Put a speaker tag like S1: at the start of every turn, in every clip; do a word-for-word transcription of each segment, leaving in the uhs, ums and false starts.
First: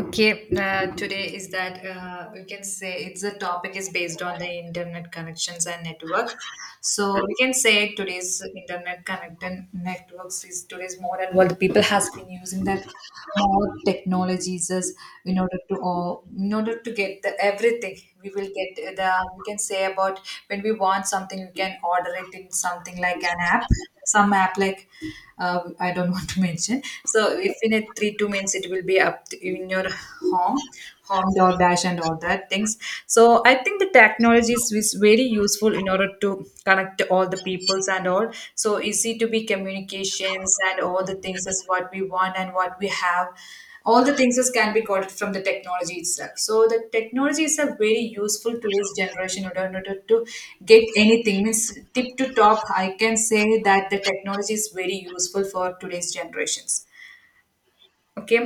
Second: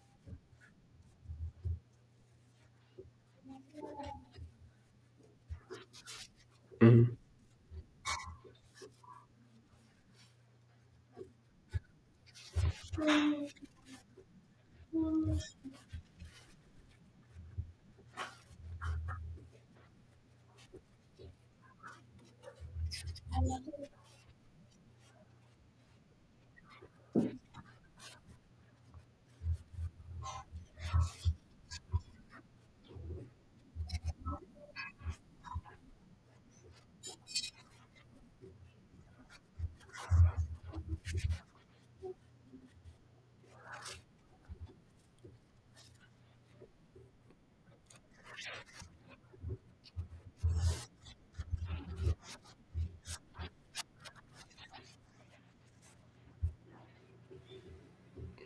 S1: Okay, uh, today is that uh, we can say it's the topic is based on the internet connections and network. So
S2: Mhm.
S1: we can say today's internet connected networks is today's more and world people has been using that more technologies as in order to or in order to get the everything we will get the we can say about when we want something we can order it in something like an app, some app like, uh, I don't want to mention. So if in a three two minutes it will be up to, in your home, home door dash and all that things. So I think the technology is is very useful in order to connect all the peoples and all. So easy to be communications, and all the things is what we want, and what we have all the things just can be got from the technology itself. So the technology is a very useful to this generation in order in order to get anything. Means tip to top, I can say that the technology is very useful for today's generations. Okay.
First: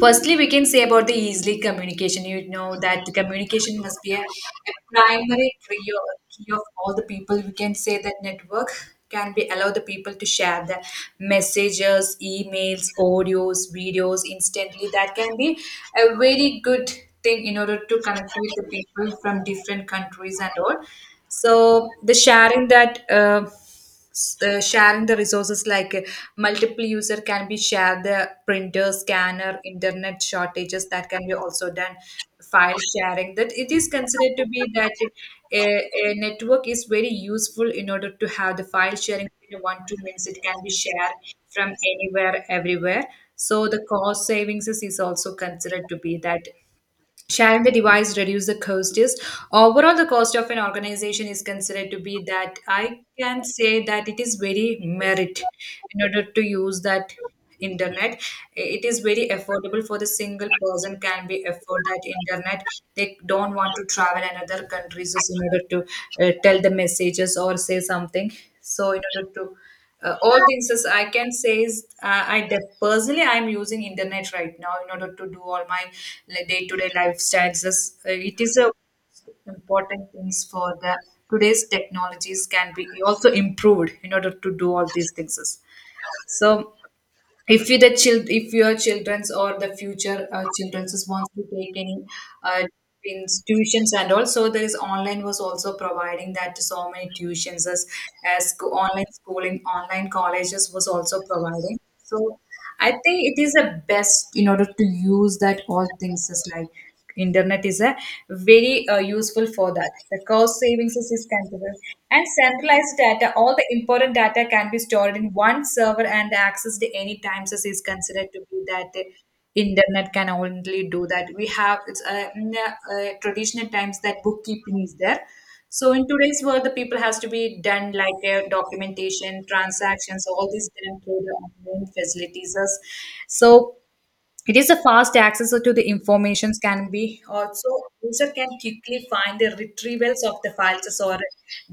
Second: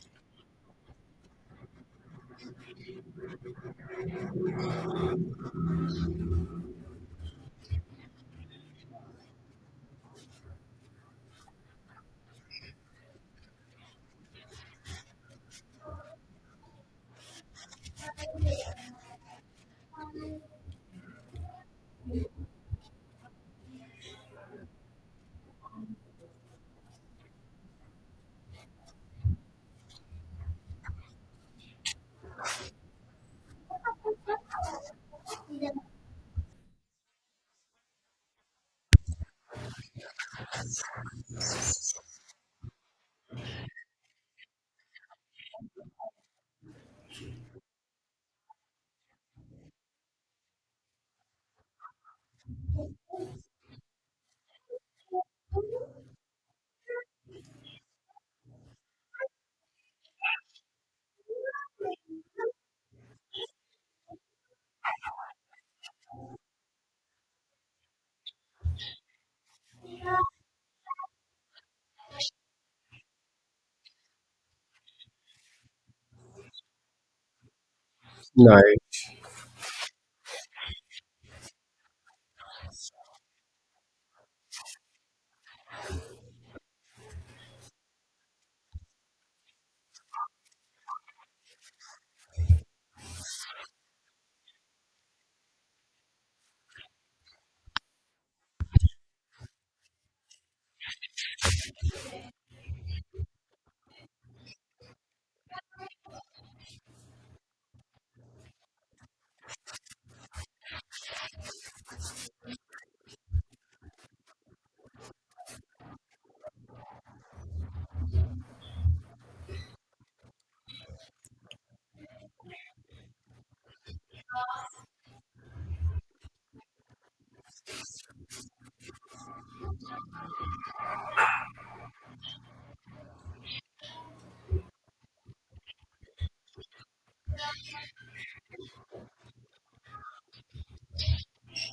S1: Firstly, we can say about the easily communication. You know that the communication must be a, a primary key of, key of all the people. We can say that network can be allow the people to share the messages, emails, audios, videos instantly. That can be a very good thing in order to connect with the people from different countries and all. So the sharing that. Uh, uh, sharing the resources, like uh, multiple user can be shared the printer, scanner, internet shortages, that can be also done. File sharing, that it is considered to be that, uh, a, a network is very useful in order to have the file sharing in one two minutes it can be shared from anywhere everywhere. So the cost savings is, is also considered to be that. Shall the device reduce the cost is. Overall, the cost of an organization is considered to be that I can say that it is very merit in order to use that internet. It is very affordable for the single person can be afford that internet. They don't want to travel another countries just in order to uh, tell the messages or say something. So in order to, uh, all things as I can say is, uh, I def- personally I'm using internet right now in order to do all my day to day lifestyles. As, uh, it
S2: No.
S1: is a important things for the today's technologies can be also improved in order to do all these things. So if you the child, if your children's or the future uh, children's is wants to take any uh, institutions. And also there is online was also providing that so many tuitions, as, as sco- online schooling, online colleges was also providing. So I think it is the best in order to use that all things is like internet is a very, uh, useful for that. The cost savings is, is considered, and centralized data. All the important data can be stored in one server and accessed any times as is considered to be that. uh, internet can only do that we have it's uh, in uh, uh, traditional times that bookkeeping is there. So in today's world, the people has to be done like, uh, documentation, transactions, all these done through the online facilities. Us. So it is a fast access to the informations can be also user can quickly find the retrievals of the files or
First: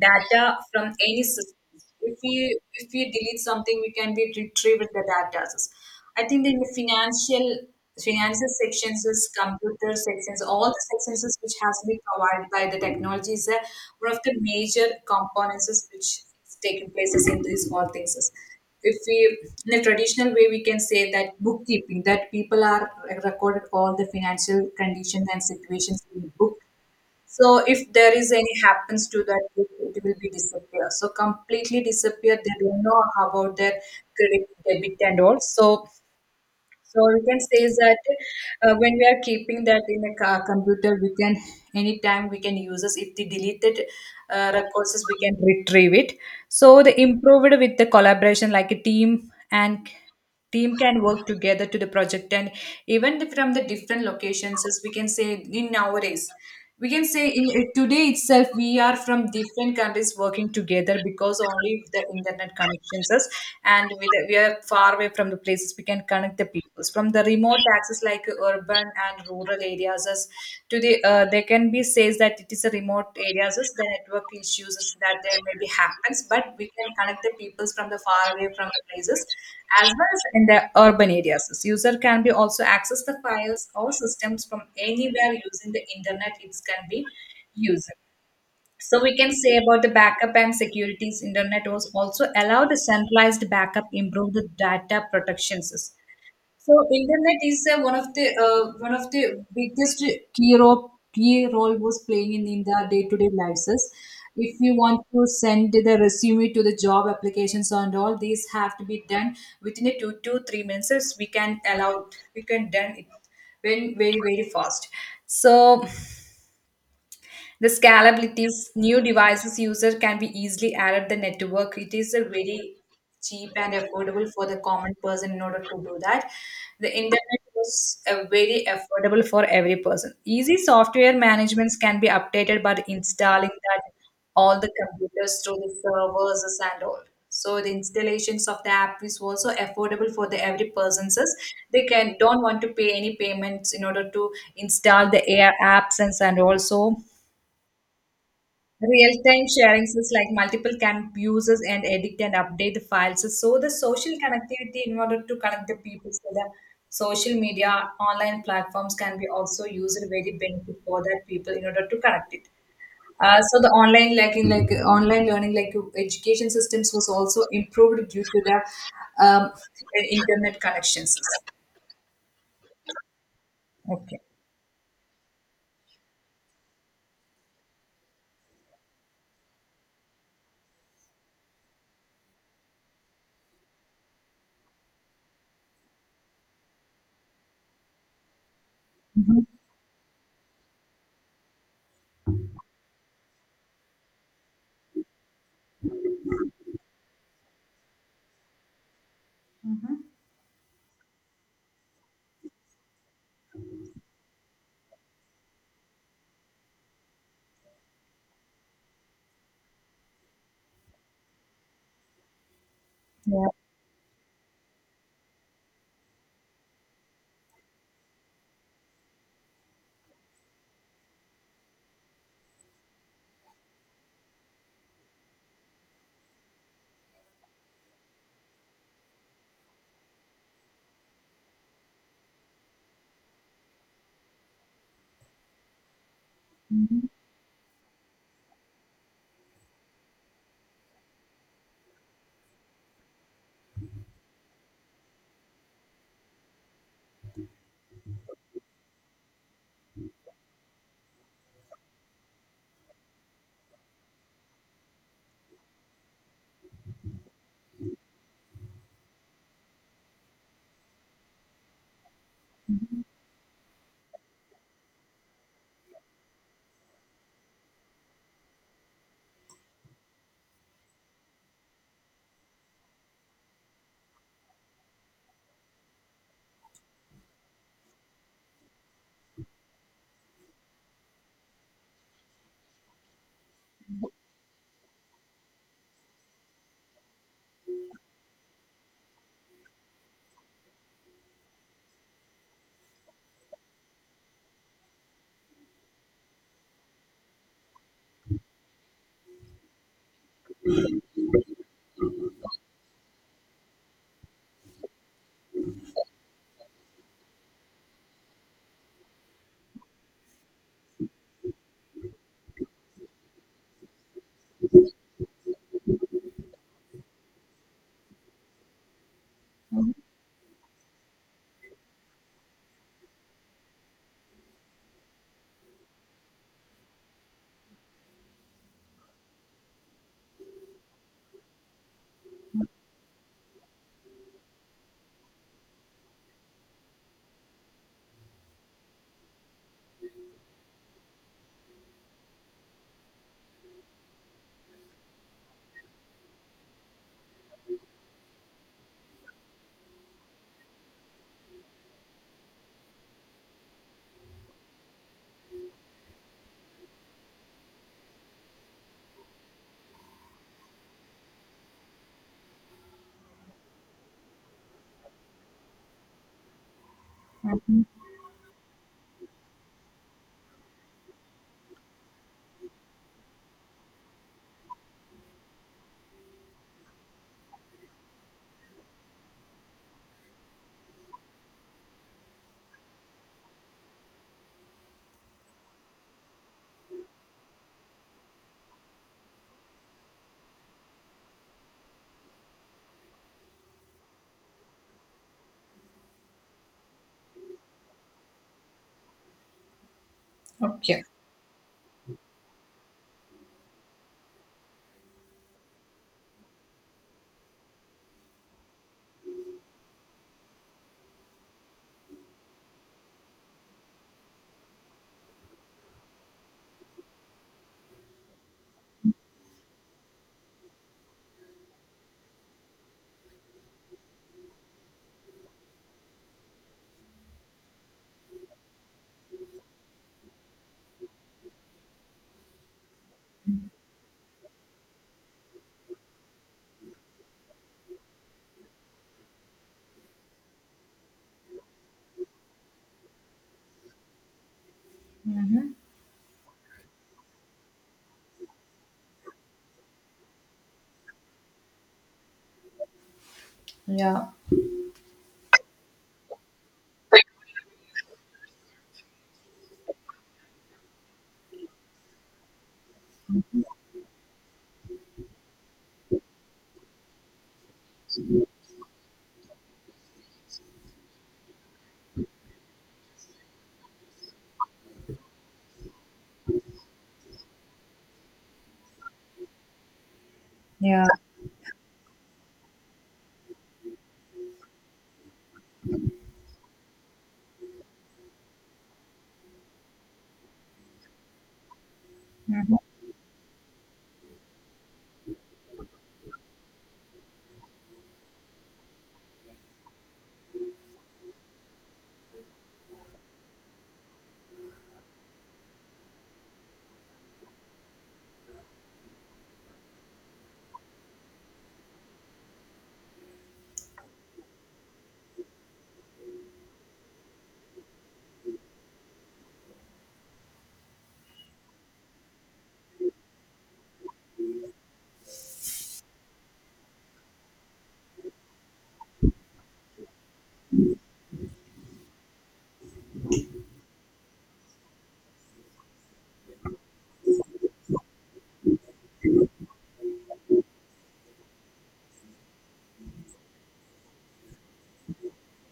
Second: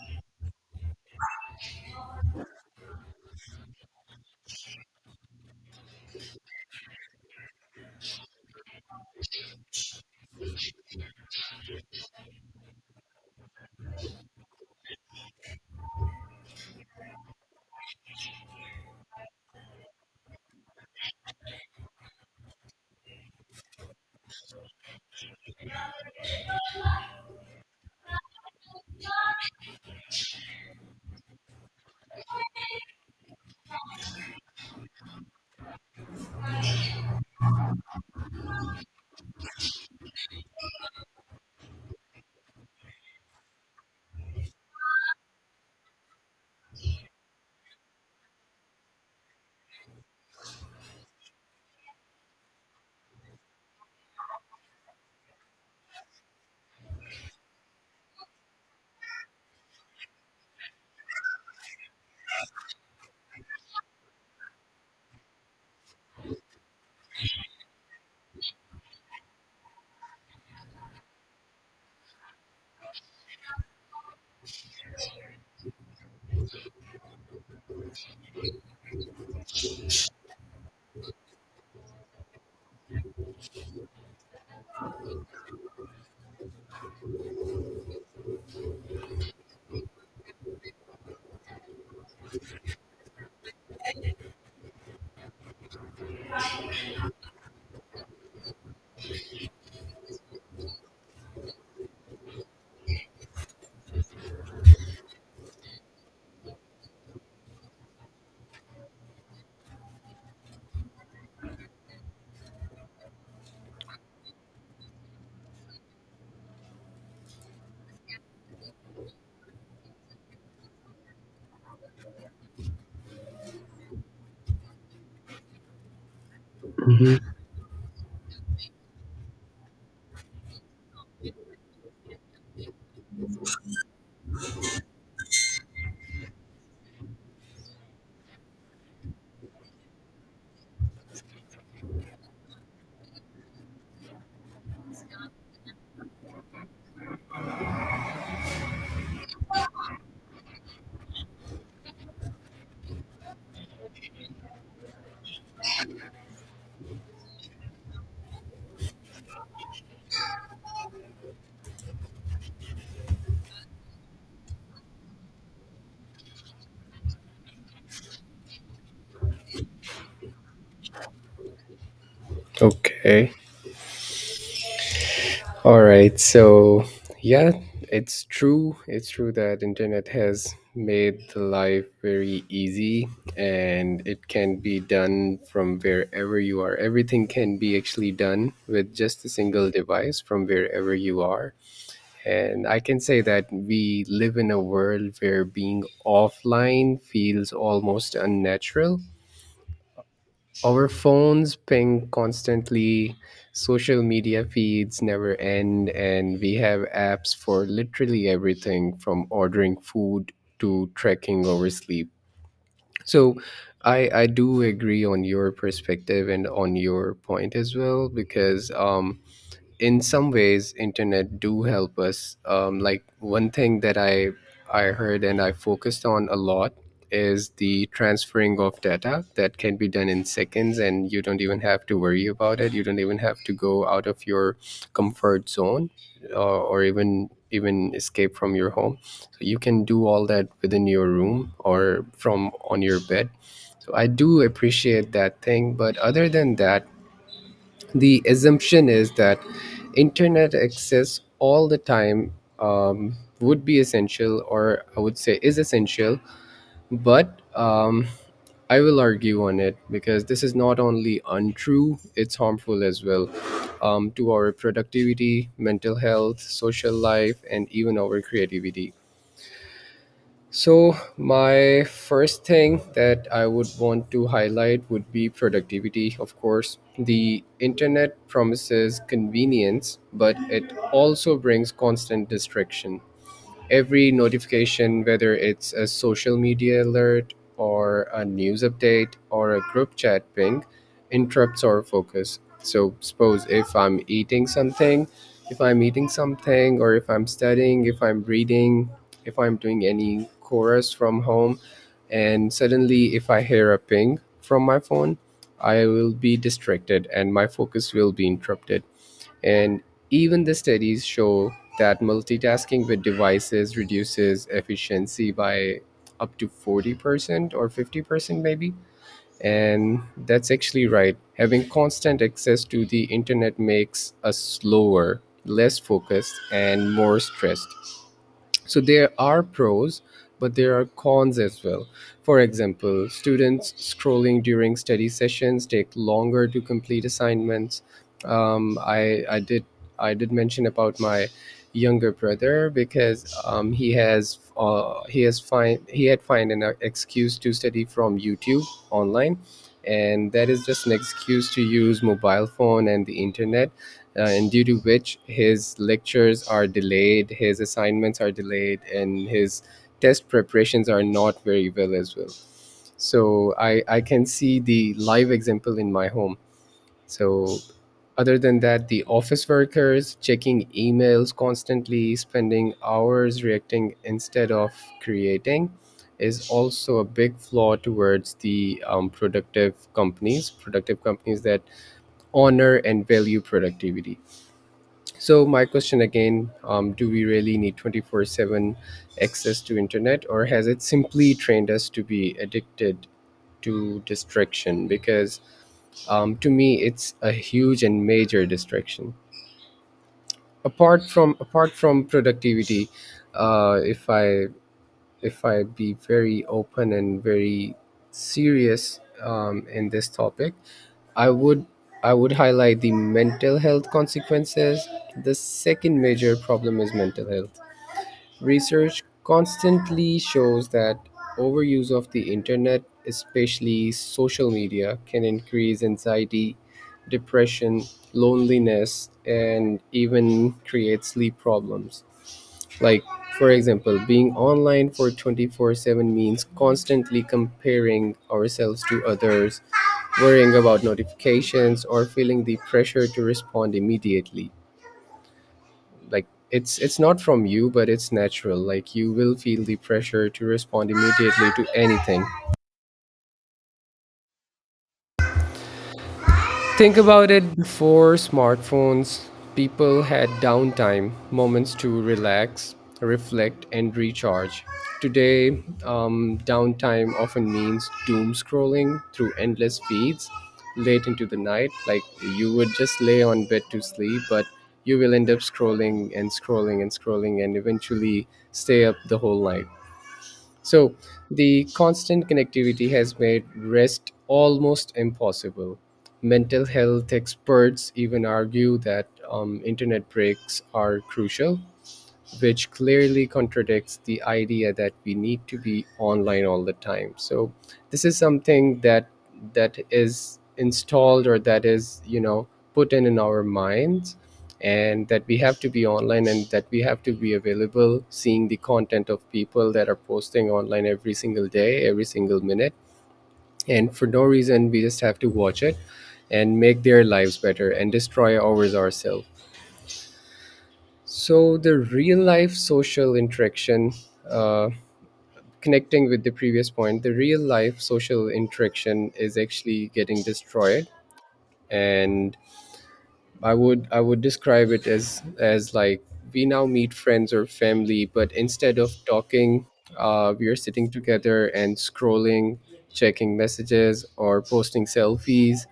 S1: data from any system. If we if we delete something, we can be retrieved the data. I think in the financial financial sections, is computer sections, all the sections is which has been provided by the technology is, uh, one of the major components is which is taking places in these all things. If we, in a traditional way, we can say that bookkeeping, that people are recorded all the financial conditions and situations in the book. So if there is any happens to that book, it will be disappear, so completely disappear, they don't know about their credit debit and all. So so we can say is that, uh, when we are keeping that in a ca- computer, we can anytime we can use this. If the deleted uh, records, we can retrieve it. So the improved with the collaboration, like a team and team can work together to the project, and even the- from the different locations as we can say in nowadays, we can say in, today itself we are from different countries working together because only the internet connections us. And we, we are far away from the places, we can connect the peoples from the remote access like urban and rural areas us. To the, uh, there can be says that it is a remote areas is the network issues is that there maybe happens, but we can connect the peoples from the far away from the places, as well as in the urban areas. This user can be also access the files or systems from anywhere using the internet it can be used. So we can say about the backup and securities, internet was also allowed a centralized backup, improve the data protections. So internet is, uh, one of the uh, one of the biggest key role, key role was playing in, in the day to day lives. is. If you want to send the resume to the job applications, and all these have to be done within a two to three minutes. We can allow we can done it very very very fast. So the scalability of new devices, user can be easily added the network. It is a very cheap and affordable for the common person in order to do that. The
S2: Mhm.
S1: internet was, uh, very affordable for every person. Easy software managements can be updated by installing that all the computers through the servers and all. So the installations of the app is also affordable for the every person's. They can don't want to pay any payments in order to install the air apps, and, and also real-time sharing is like multiple can users and edit and update the files. So the social connectivity in order to connect the people. So the social media, online platforms can be also used very benefit for that people in order to connect it. Uh, so the online like in like online learning like education systems was also improved due to the um, internet connections.
S2: Okay.
S1: Okay.
S2: All right. So yeah, it's true. It's true that internet has made the life very easy, and it can be done from wherever you are. Everything can be actually done with just a
S1: Mhm.
S2: single device from wherever you are. And I can say that we live in a world where being offline feels almost unnatural.
S1: Mhm.
S2: Our phones ping constantly, social media feeds never end, and we have apps for literally everything, from ordering food to tracking our sleep. So
S1: Yeah.
S2: I, I do agree on your perspective and on your point as well because um, in some ways internet do help us, um, like one thing that i i heard and I focused on a lot is the transferring of data that can be done in seconds, and you don't even have to worry about it. You don't even have to go out of your comfort zone uh, or even even escape from your home, so you can do all that within your room or from on your bed. So I do appreciate that thing, but other than that, the assumption is that internet access all the time, um, would be essential, or I would say is essential. But um, I will argue on it, because this is not only untrue, it's harmful as well, um, to our productivity, mental health, social life, and even our creativity. So, my first thing that I would want to highlight would be productivity, of course. The internet promises convenience, but it also brings constant distraction. Every notification, whether it's a social media alert or a news update or a group chat ping, interrupts our focus. So, suppose if I'm eating something, if I'm eating something, or if I'm studying, if I'm reading, if I'm doing any chorus from home, and suddenly if I hear a ping from my phone, I will be distracted and my focus will be interrupted. And even the studies show that multitasking with devices reduces efficiency by up to forty percent or fifty percent, maybe. And that's actually right. Having constant access to the internet makes us slower, less focused, and more stressed. So there are pros, but there are cons as well. For example, students scrolling during study sessions take longer to complete assignments. Um, I, I did i did mention about my younger brother because um, he has uh, he has find he had find an excuse to study from YouTube online, and that is just an excuse to use mobile phone and the internet. Uh, and due to which his lectures are delayed, his assignments are delayed, and his test preparations are not very well as well. So I, I can see the live example in my home. So
S1: Mhm.
S2: other than that, the office workers checking emails constantly, spending hours reacting instead of creating, is also a big flaw towards the um, productive companies, productive companies that honor and value productivity. So my question again, um, do we really need twenty four seven access to internet, or has it simply trained us to be addicted to distraction? Because um, to me it's a huge and major distraction. Apart
S1: Okay.
S2: from apart from productivity, uh, if I, if I be very open and very serious um, in this topic, I would I would highlight the mental health consequences. The second major problem is mental health. Research constantly shows that overuse of the internet, especially social media, can increase anxiety, depression, loneliness, and even create sleep problems. Like, for example, being online for twenty four seven means constantly comparing ourselves to others, worrying about notifications, or feeling the pressure to respond immediately.
S1: Mhm.
S2: Like, it's, it's not from you, but it's natural. Like, you will feel the pressure to respond immediately to anything.
S1: Yeah.
S2: Think about it: before smartphones, people had downtime, moments to relax, reflect, and recharge. Today, um, downtime often means doom scrolling through endless feeds late into the night. Like you would just lay on bed to sleep, but you will end up scrolling and scrolling and scrolling and eventually stay up the whole night. So,
S1: Yeah.
S2: the constant connectivity has made rest almost impossible. Mental health experts even argue that um, internet breaks are crucial, which clearly contradicts the idea that we need to be online all the time. So this is something that that is installed or that is you know, put in in our minds, and that we have to be online, and that we have to be available, seeing the content of people that are posting online every single day, every single minute, and for no reason we just have to watch it and make their lives better and destroy ours ourselves. So the real life social interaction, uh, connecting with the previous point, the real life social interaction is actually getting destroyed. And I would I would describe it as as like we now meet friends or family, but instead of talking, uh, we are sitting together and scrolling, checking messages or posting selfies.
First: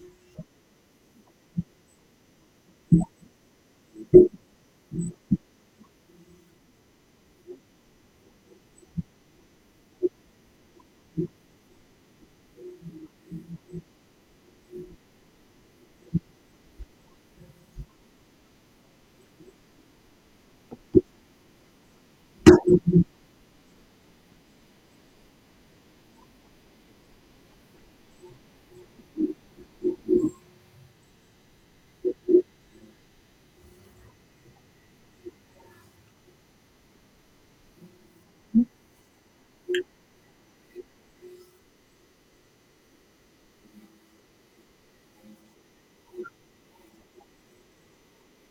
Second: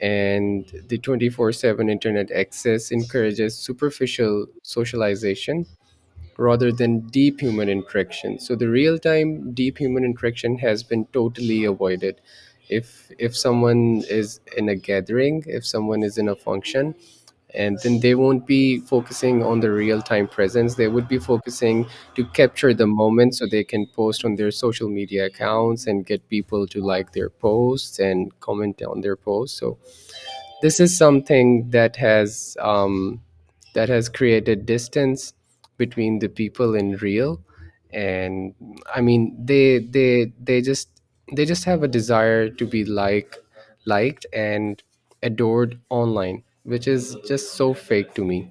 S2: And the twenty four seven internet access encourages superficial socialization rather than deep human interaction. So the real time deep human interaction has been totally avoided. If if someone is in a gathering, if someone is in a function, and then they won't be focusing on the real time presence. They would be focusing to capture the moment so they can post on their social media accounts and get people to like their posts and comment on their posts. So this is something that has, um, that has created distance between the people in real. And I mean, they they they just they just have a desire to be like liked and adored online, which is just so fake to me.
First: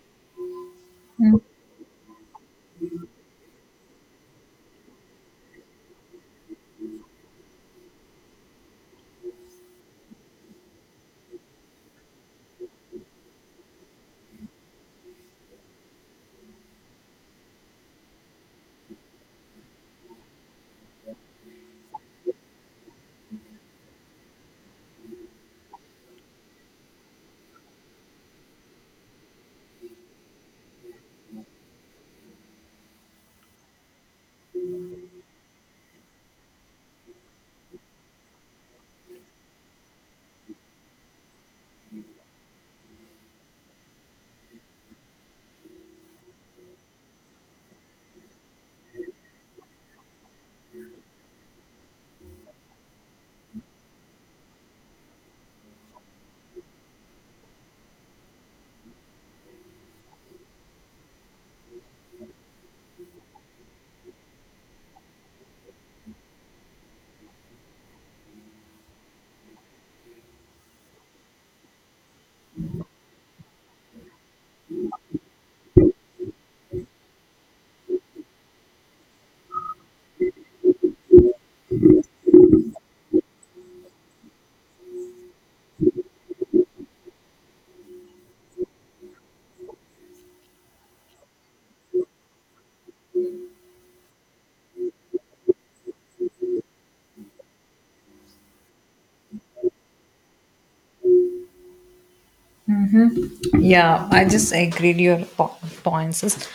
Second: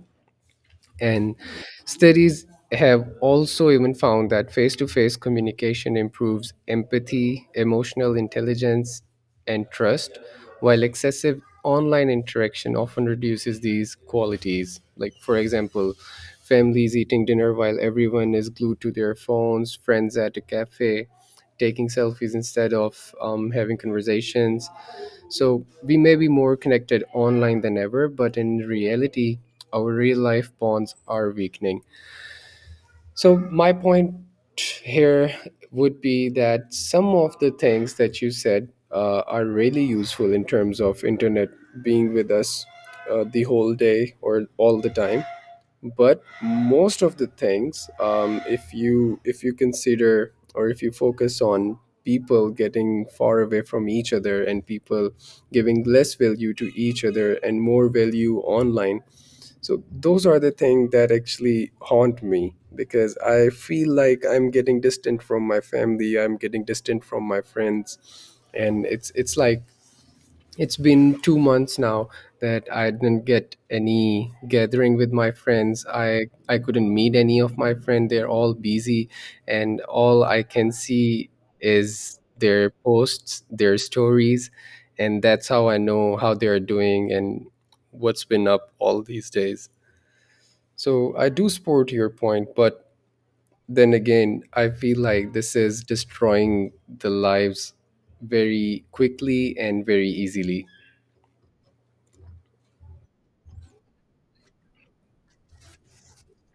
S2: And
S1: Mhm.
S2: studies have also even found that face to face communication improves empathy, emotional intelligence, and trust, while excessive online interaction often reduces these qualities. Like, for example, families eating dinner while everyone is glued to their phones, friends at a cafe taking selfies instead of um, having conversations. So we may be more connected online than ever, but in reality, our real life bonds are weakening. So my point here would be that some of the things that you said, uh, are really useful in terms of internet being with us, uh, the whole day or all the time. But most of the things, um, if you, if you consider or if you focus on people getting far away from each other and people giving less value to each other and more value online, so those are the things that actually haunt me, because I feel like I'm getting distant from my family, I'm getting distant from my friends. And it's it's like, it's been two months now that I didn't get any gathering with my friends. I I couldn't meet any of my friends. They're all busy, and all I can see is their posts, their stories, and that's how I know how they're doing and what's been up all these days. So I do support your point, but then again, I feel like this is destroying the lives very quickly and very easily.
S1: Yeah, I just agreed your po- points is-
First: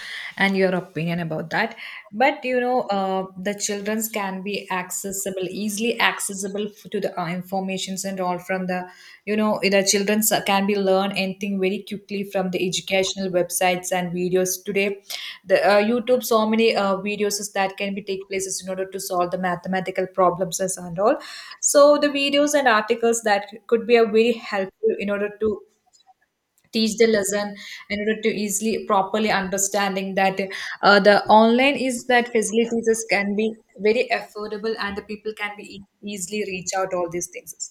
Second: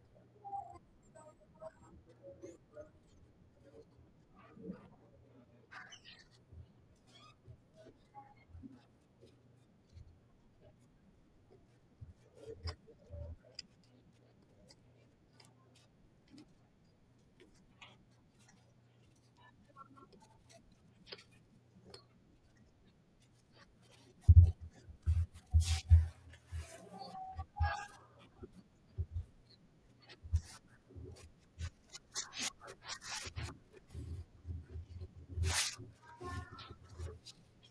S1: and your opinion about that. But you know, uh, the childrens can be accessible, easily accessible, f- to the uh, informations and all from the, you know, the childrens can be learn anything very quickly from the educational websites and videos today. The uh, YouTube, so many uh, videos is that can be take places in order to solve the mathematical problems as and all. So the videos and articles that could be a very helpful in order to teach the lesson in order to easily properly understanding that, uh, the online is that facilities is- can be very affordable, and the people can be, e- easily reach out all these things.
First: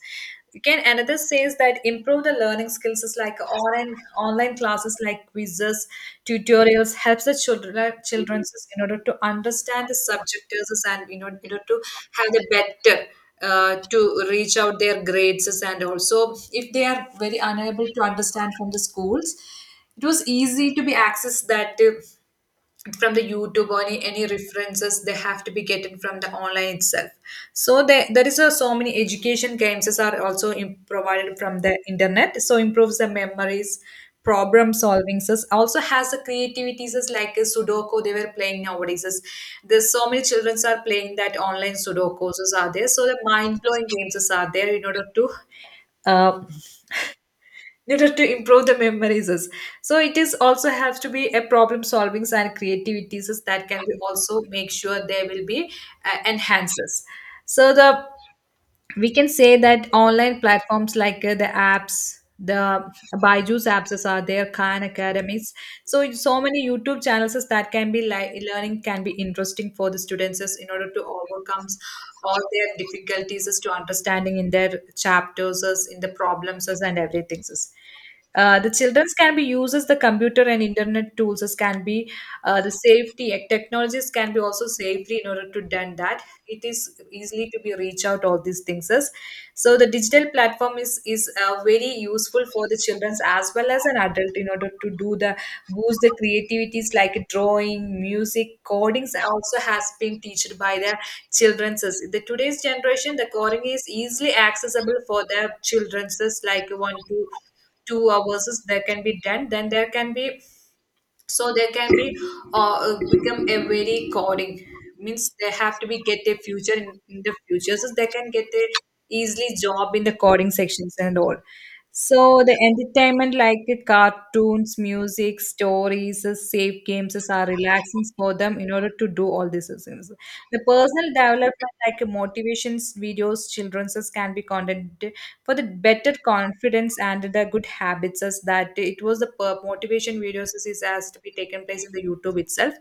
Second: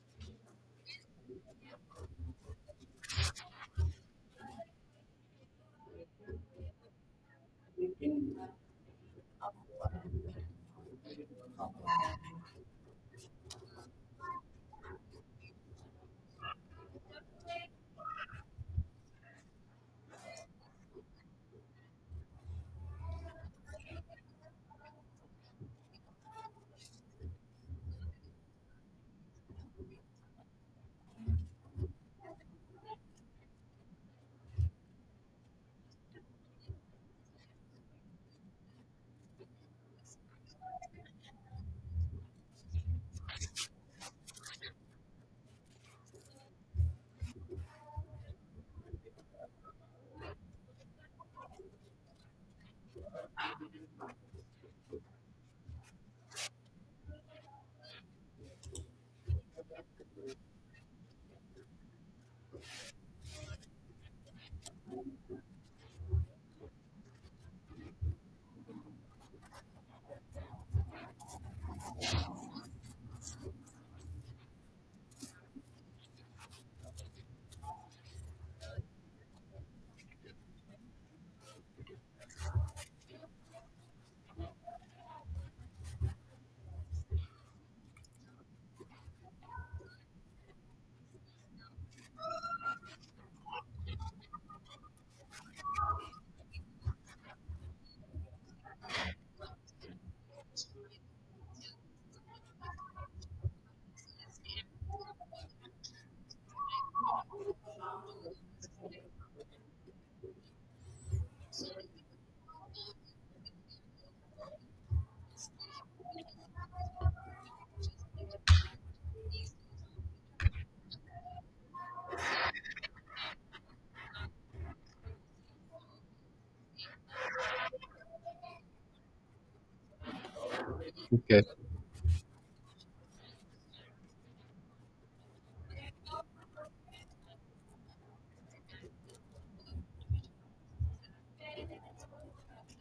S1: You can another says that improve the learning skills is like online online classes like quizzes tutorials helps the children children in order to understand the subjects, and in order in order to have the better, uh, to reach out their grades. And also if they are very unable to understand from the schools, it was easy to be accessed that, uh, from the youtube or any, any references they have to be getting from the online itself. So there, there is a, so many education games are also im- provided from the internet. So improves the memories, problem solving, so also has the creativities, so like a sudoku they were playing nowadays. So there's so many children are playing that online sudokus is are there, so the mind-blowing games is are there in order to uh, in order to improve the memories is. So it is also has to be a problem solving's and creativities is that can be also make sure they will be uh, enhances. So the we can say that online platforms like uh, the apps, the Byju's apps is are there, Khan Academies. So so many YouTube channels is that can be like learning can be interesting for the students is in order to overcome all their difficulties is to understanding in their chapters is in the problems is and everything is. Uh, the childrens can be used as the computer and internet tools as can be. Uh, the safety ec- technologies can be also safely in order to done that. It is easily to be reach out all these things as. So the digital platform is is uh, very useful for the children as well as an adult in order to do the boost the creativities like drawing music codings also has been taught by the children's as- the today's generation. The coding is easily accessible for their children's as like one to two hours is there can be done then there can be. So there can be uh, become a very coding means they have to be get a future in, in the future, so they can get a easily job in the coding sections and all. So the entertainment like the cartoons music stories uh, safe games is are relaxing for them in order to do all these things. The personal
S2: Okay.
S1: development like motivations videos children's can be content for the better confidence and the good habits as that it was the per- motivation videos is is has to be taken place in the YouTube itself.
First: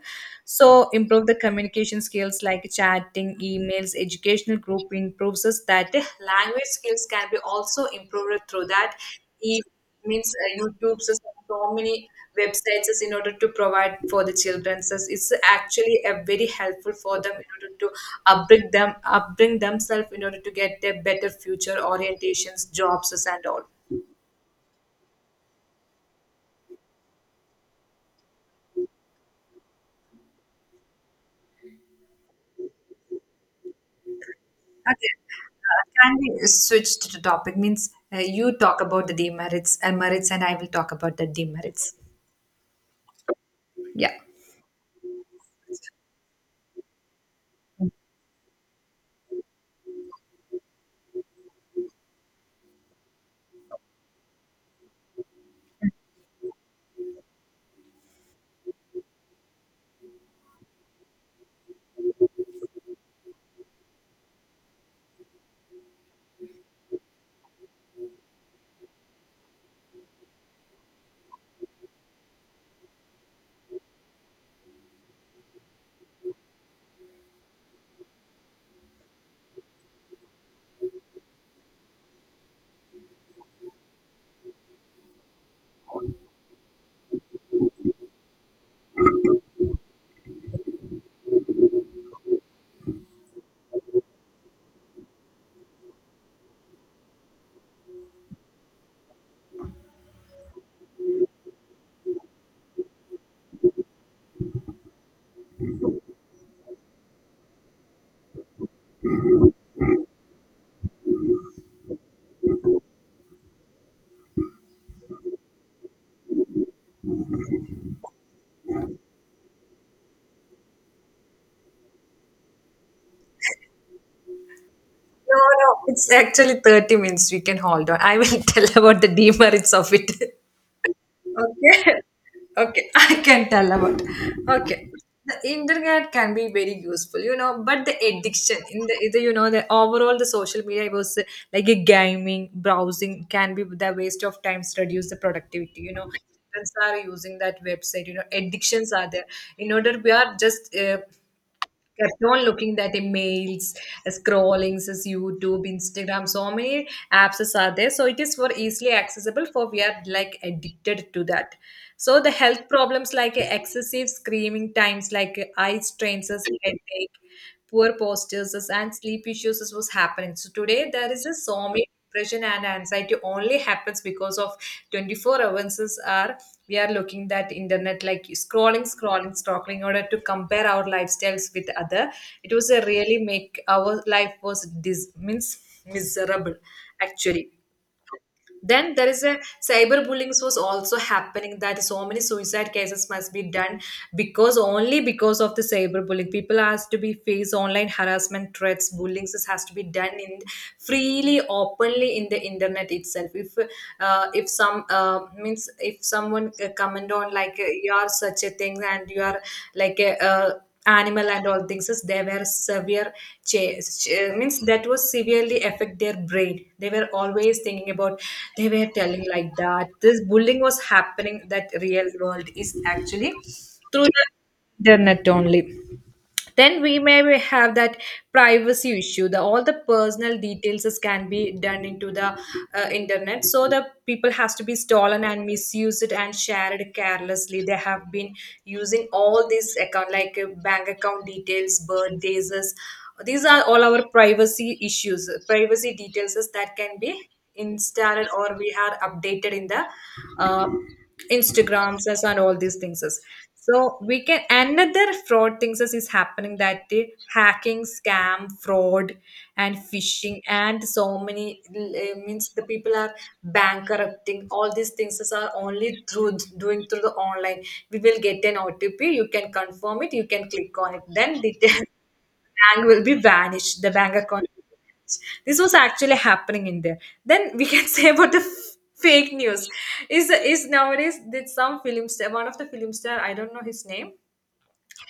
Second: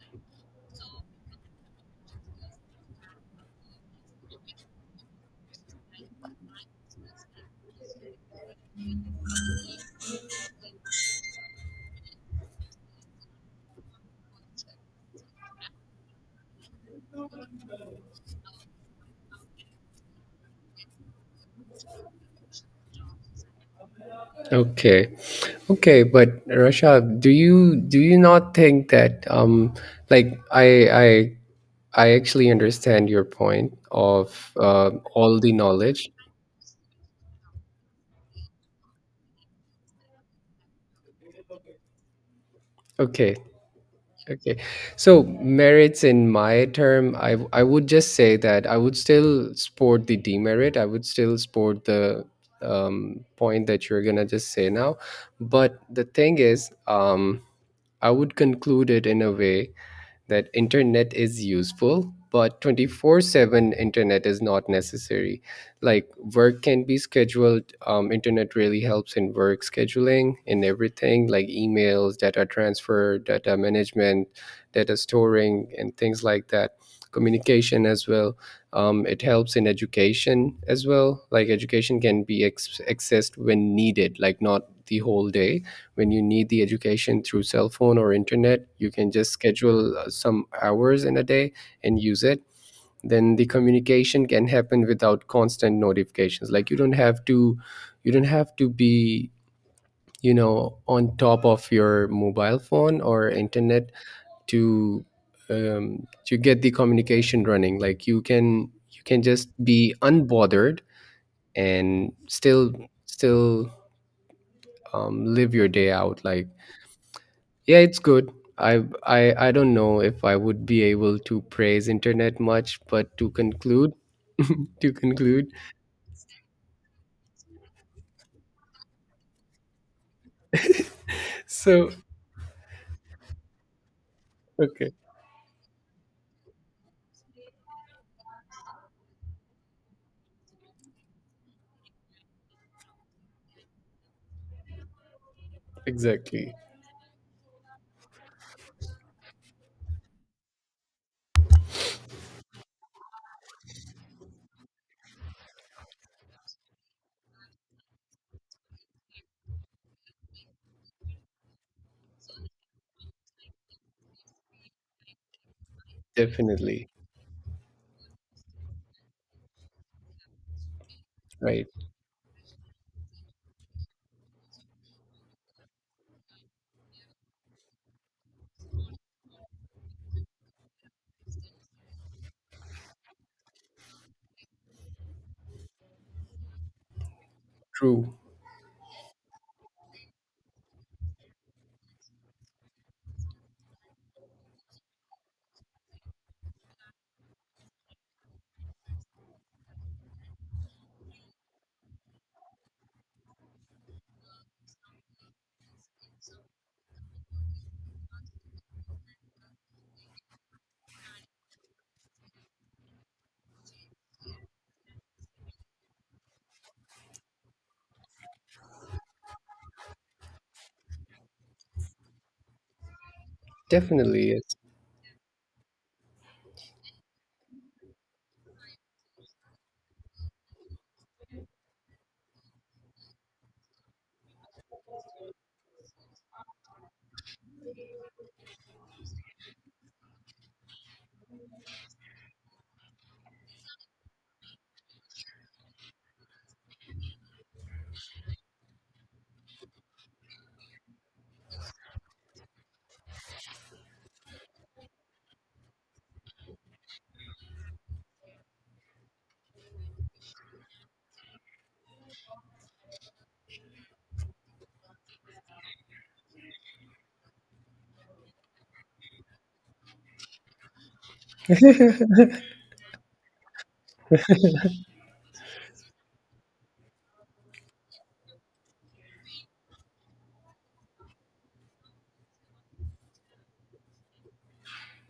S1: So improve the communication skills like chatting emails educational group improves us that the language skills can be also improved through that it. Means uh, you know tubes us so many websites is in order to provide for the children, so it's actually a very helpful for them in order to upbring them upbring themselves in order to get their better future orientations jobs and all.
S2: Okay, okay, but Rasha, do you, do you not think that um, like I I I actually understand your point of uh,
S1: Okay.
S2: all the
S1: Uh,
S2: knowledge.
S1: Can we switch to the topic? Means uh, you talk about the demerits and merits, and I will talk about the demerits.
S2: Okay,
S1: Yeah.
S2: okay. So merits in my term, I I would just say that I would still support the demerit. I would still support the um, point that you're gonna just say now, but the thing is, um, I would conclude it in a way that internet is useful but twenty four seven internet is not necessary. Like work can be scheduled. Um, internet really helps in work scheduling, in everything, like emails, data transfer, data management, data storing, and things like that, communication as well. Um, it helps in education as well. Like education can be ex- accessed when needed, like not the whole day. When you need the education through cell phone or internet, you can just schedule uh, some hours in a day and use it. Then the communication can happen without constant notifications. Like you don't have to, you don't have to be you know, on top of your mobile phone or internet, to um, to get the communication running. Like you can, you can just be unbothered and still still um, live your day out. Like, yeah, it's good. I, I I don't know if I would be able to praise internet much, but to conclude, to
S1: No,
S2: conclude.
S1: no, it's actually thirty minutes. We can hold on. I will tell about the demerits of it.
S2: So,
S1: Okay. Okay, I can tell about. Okay.
S2: okay,
S1: The internet can be very useful, you know, but the addiction in the, the you know the overall the social media was uh, like a gaming browsing can be the waste of times reduce the productivity, you know.
S2: exactly.
S1: Students are using that website, you know, addictions are there. In order we are just uh, kept on looking at emails, scrollings, as YouTube, Instagram, so many apps is are there. So it is for easily accessible for we are like addicted to that. So the health problems like excessive screaming times, like eye strains,
S2: Definitely.
S1: headache, poor postures and sleep issues is was happening. So today there is just
S2: Right.
S1: so many depression and anxiety only happens because of twenty-four hours are we are looking that internet like scrolling scrolling scrolling in order to compare our lifestyles with other. It was a really make our life was dis- means miserable actually.
S2: True.
S1: Then there is a cyberbullying was also happening that so many suicide cases must be done because only because of the cyberbullying people has to be face online harassment threats bullying this has to be done in freely openly in the internet itself. If uh, if some uh, means if someone uh, comment on like uh, you are such a thing and you are like a uh, animal and all things is they were severe chase means that was severely affect their brain. They were always thinking about, they were telling like that this bullying was happening that real world is actually through
S2: Definitely yes.
S1: the internet only. Then we may have that privacy issue. The all the personal details is- can be done into the uh, internet, so the people has to be stolen and misused and shared carelessly. They have been using all these account like uh, bank account details, birthdays is- these are all our privacy issues privacy details is that can be installed or we had updated in the uh, Instagrams as and all these things. As. So we can another fraud things as is happening that the hacking, scam, fraud, and phishing, and so many uh, means the people are bankrupting. All these things as are only through doing through the online. We will get an O T P. You can confirm it. You can click on it. Then detail. Bank will be vanished, the bank account. Will be vanished. This was actually happening in there. Then we can say about the f- fake news. Is is nowadays did some film star, one of the film star, I don't know his name,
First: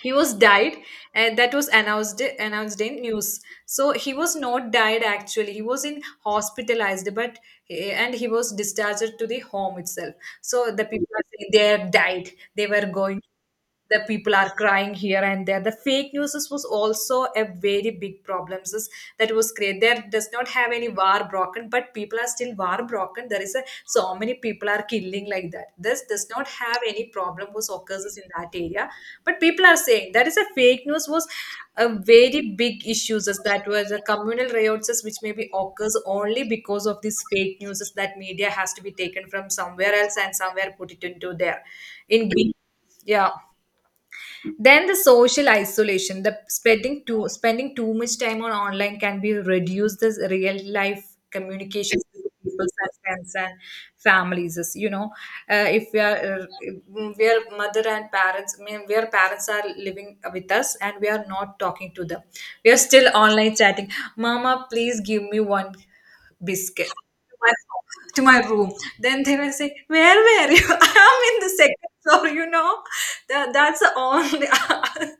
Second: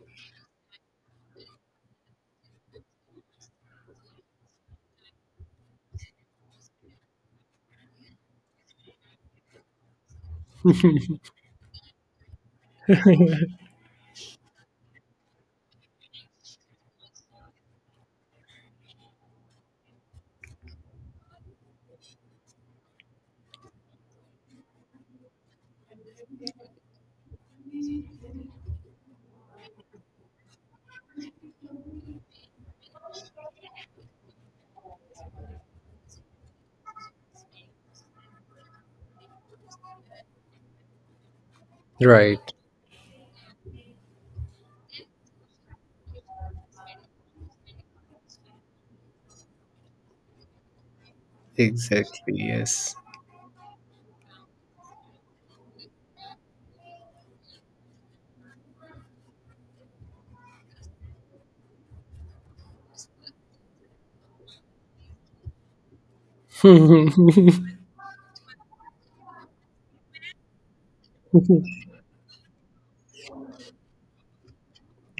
S1: he was died and that was announced announced in news, so he was not died actually he was in hospitalized but eh, and he was discharged to the home itself. So the people are saying they have died, they were going, the people are crying here and there. The fake news was also a very big problem that was created. There does not have any war war broken but people are still war broken. There is a so many people are killing like that. This does not have any problem was occurs in that area but people are saying that is a fake news was a very big issues is that were the communal riots is which maybe occurs only because of these fake news is that media has to be taken from somewhere else and somewhere put it into there in
S2: Right.
S1: Greece. Yeah. Then the social isolation, the spending too spending too much time on online can be reduced this real life communication with
S2: Exactly.
S1: people
S2: Yes.
S1: such friends and families is, you know, uh, if we are uh, we are mother and parents, I mean where parents are living with us and we are not talking to them, we are still online chatting. Mama please give me one biscuit, why my ho- to my room. Then they will say, "Where were you? I am in the second floor." You know, that that's the only.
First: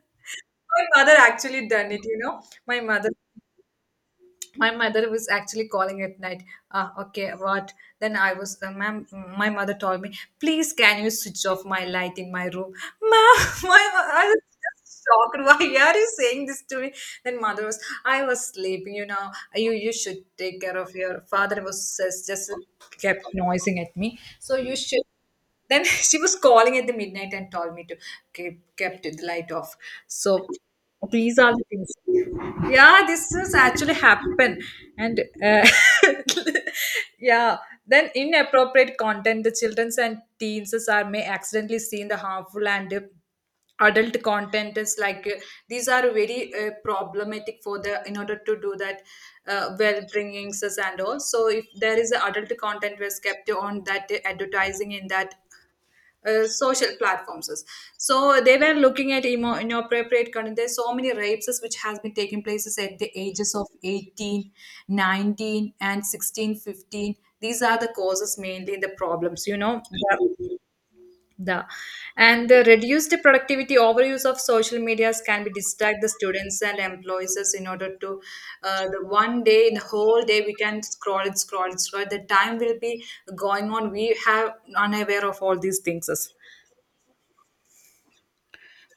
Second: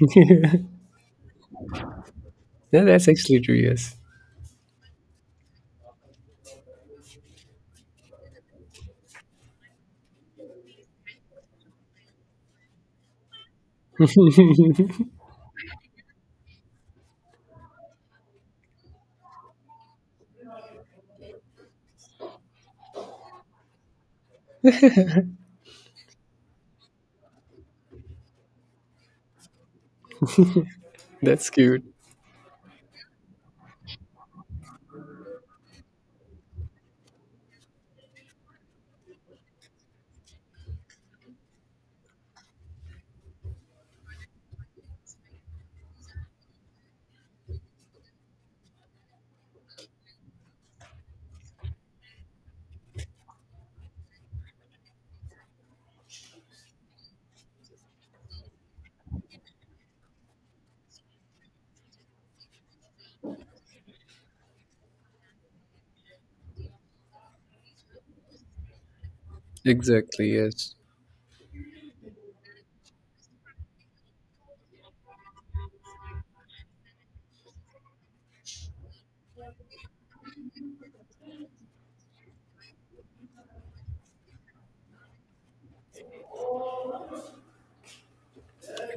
S2: Yeah,
S1: My mother actually done it. You know, my
S2: that's
S1: mother
S2: actually true. Yes.
S1: my mother was actually calling at night. Uh, okay what, then I was uh, ma'am, my mother told me, please can you switch off my light in my room, ma'am. My, I was just shocked. Why are you saying this to me? Then mother was, I was sleeping you know, you you should take care of your father was just, just kept noising at me, so you should. Then she was calling at the midnight and told me to keep kept the light off. So these
S2: That's
S1: are the
S2: cute.
S1: things. Yeah, this has actually happened, and uh, yeah. Then inappropriate content, the childrens and teens are may accidentally seen the harmful and uh, adult content is like uh, these are very uh, problematic for the in order to do that uh, well bringings us and all. So if there is a adult content was kept on that advertising in that uh, social platforms, so they were looking at emo- inappropriate content. There's so many rapes which has been taking places at the ages of eighteen, nineteen, and sixteen, fifteen. These are the causes mainly the problems you know,
S2: Exactly.
S1: the,
S2: Yes.
S1: the and the reduced productivity overuse of social medias can be distract the students and employees in order to uh, the one day the whole day we can scroll and scroll and scroll, the time will be going on, we have unaware of all these things.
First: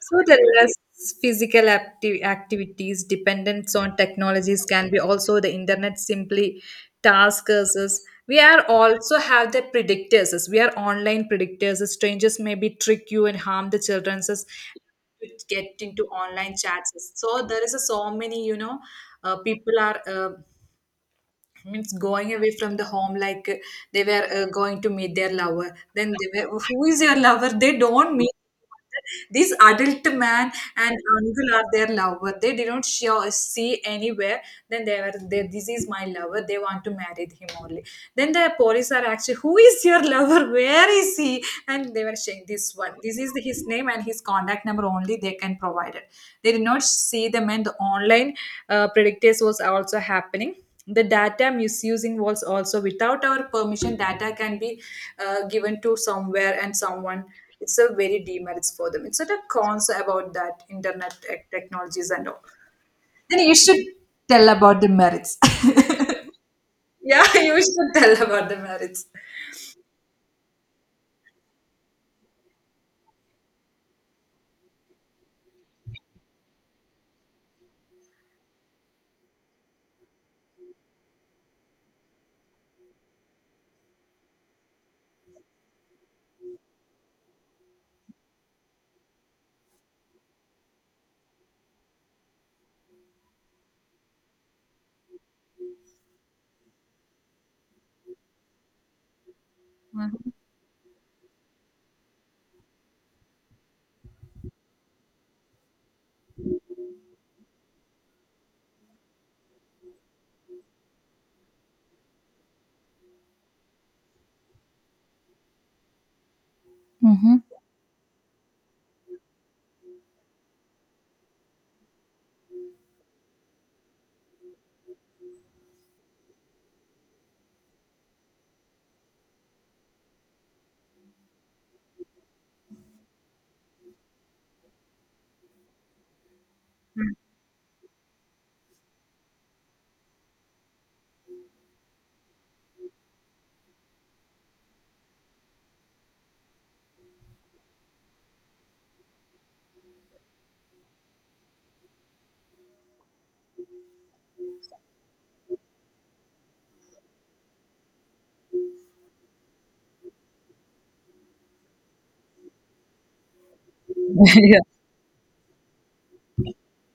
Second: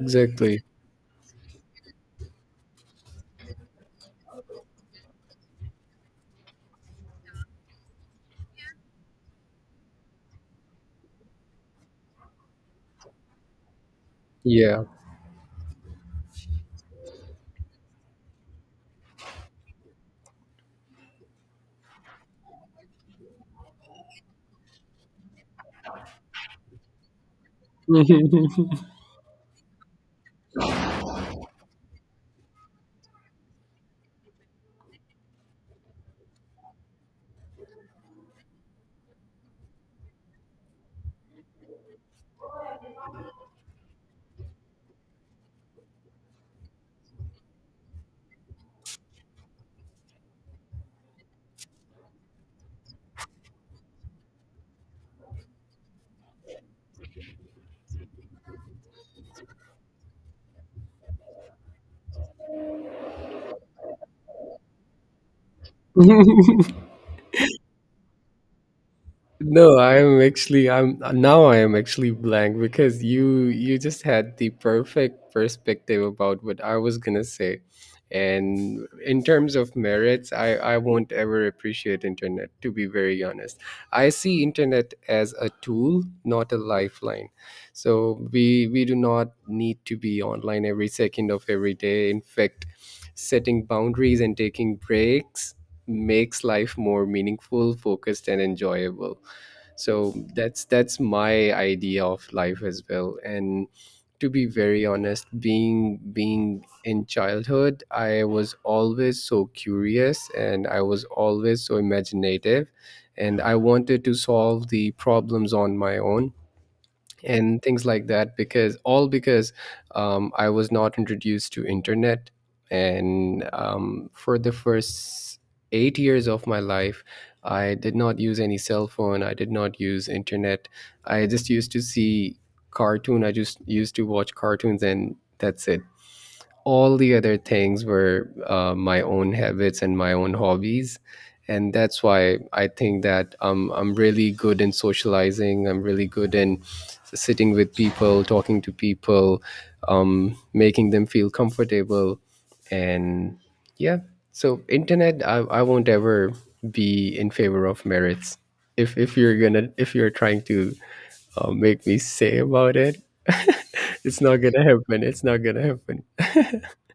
S1: So the
S2: Exactly.
S1: less physical acti- activities dependence on technologies can be also the internet simply task us. Us. We are also have the predictors. Us. We are online predictors. Us. Strangers maybe trick you and harm the children's us
S2: Yeah.
S1: to get into online chats. So there is a so many you know uh, people are. Uh, means going away from the home like uh, they were uh, going to meet their lover, then they were who is your lover, they don't meet, this adult man and uncle are their lover, they did not show, see anywhere. Then they were they, this is my lover, they want to marry him only. Then the police are actually who is your lover, where is he, and they were saying this one this is his name and his contact number only they can provide it. They did not see them and the online uh, predictors was also happening. The data misusing was also without our permission data can be uh, given to somewhere and someone. It's a very demerits for them, it's such a cons about that internet tech- technologies and all. Then you should tell about the merits. Yeah, you should tell about the merits.
S2: No, I'm actually, I'm now I am actually blank because you you just had the perfect perspective about what I was gonna say. And in terms of merits, I I won't ever appreciate internet, to be very honest. I see internet as a tool, not a lifeline. So we we do not need to be online every second of every day. In fact, setting boundaries and taking breaks makes life more meaningful, focused and enjoyable. So that's that's my idea of life as well. And to be very honest, being being in childhood, I was always so curious and I was always so imaginative, and I wanted to solve the problems on my own
S1: Hmm.
S2: and things like that, because all because um, I was not introduced to internet. And um, for the first eight years of my life, I did not use any cell phone, I did not use internet. I just used to see cartoon, I just used to watch cartoons, and that's it. All the other things were uh, my own habits and my own hobbies. And that's why I think that um, I'm really good in socializing, I'm really good in sitting with people, talking to people, um, making them feel comfortable. And yeah, so internet, I, I won't ever be in favor of merits. If if you're gonna, if you're trying to uh, make me say about it it's not
S1: Yeah.
S2: gonna happen, it's not gonna happen.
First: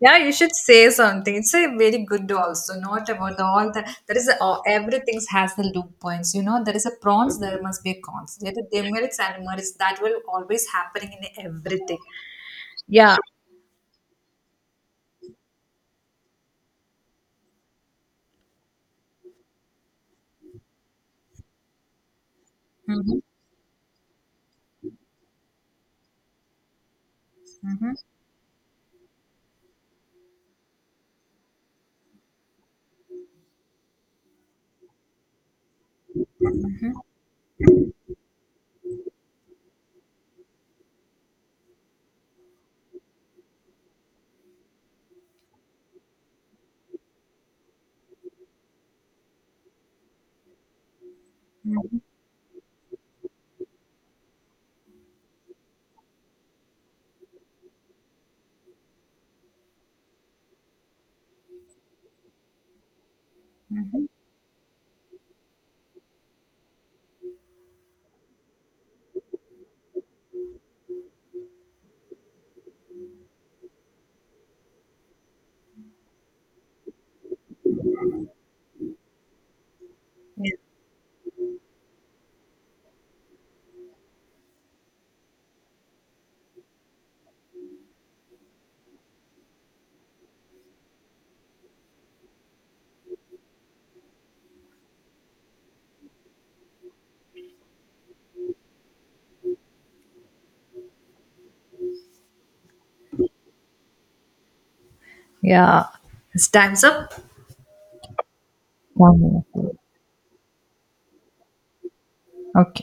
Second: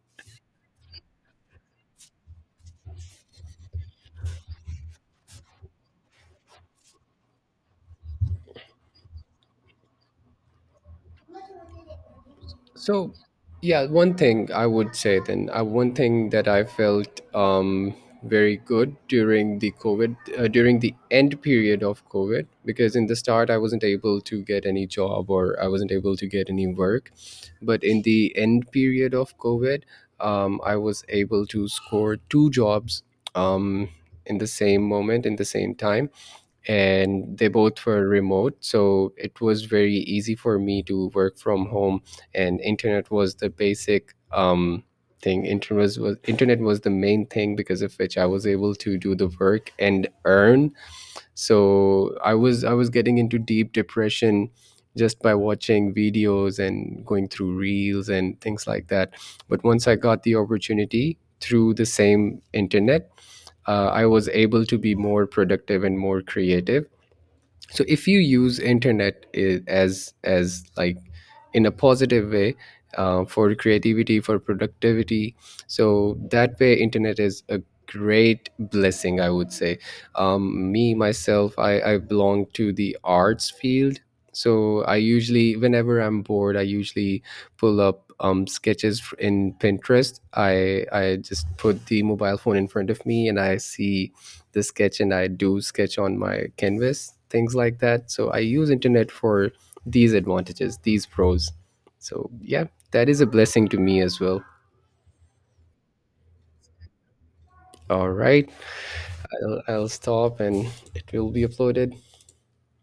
S1: Yeah, you should say something. It's a very good also, not about all the there is a, oh, everything has the loop points. You know, there is a prawns, there must be a cons. There are demerits and merits that will always happening in everything.
S2: So,
S1: Yeah.
S2: yeah, one thing I would say then, uh, one thing that I felt um, very good during the COVID, uh, during the end period of COVID, because in the
S1: Mm-hmm.
S2: start I wasn't able to get any job or I wasn't able to get any work. But
S1: Mm-hmm.
S2: in the end period of COVID, um, I was able to score two jobs, um, in the same moment, in the same time, and they both were remote, so it was very easy for me to work from home, and internet was the basic, um thing. Internet was, was internet was the main thing, because of which I was able to do the work and earn.
S1: Mm-hmm.
S2: So i was i was getting into deep depression just by watching videos and going through reels and things like that. But once I got the opportunity through the same internet, uh, I
S1: Mm-hmm.
S2: was able to be more productive and more creative. So if you use internet i- as as like in a positive way, uh, for creativity, for productivity, so that way internet is a great blessing, I would say.
S1: Yeah.
S2: Um, me myself, I, I belong to the arts field. So I usually, whenever I'm bored, I usually pull up um, sketches f- in Pinterest. I i just put the mobile phone in front of me and I see the sketch, and I do sketch on my canvas, things like that. So I use internet for these advantages, these pros. So yeah, that is a blessing to me as well.
S1: Yeah. It's time's up.
S2: All right,
S1: One minute.
S2: I'll, I'll stop and it will be uploaded.
S1: Okay.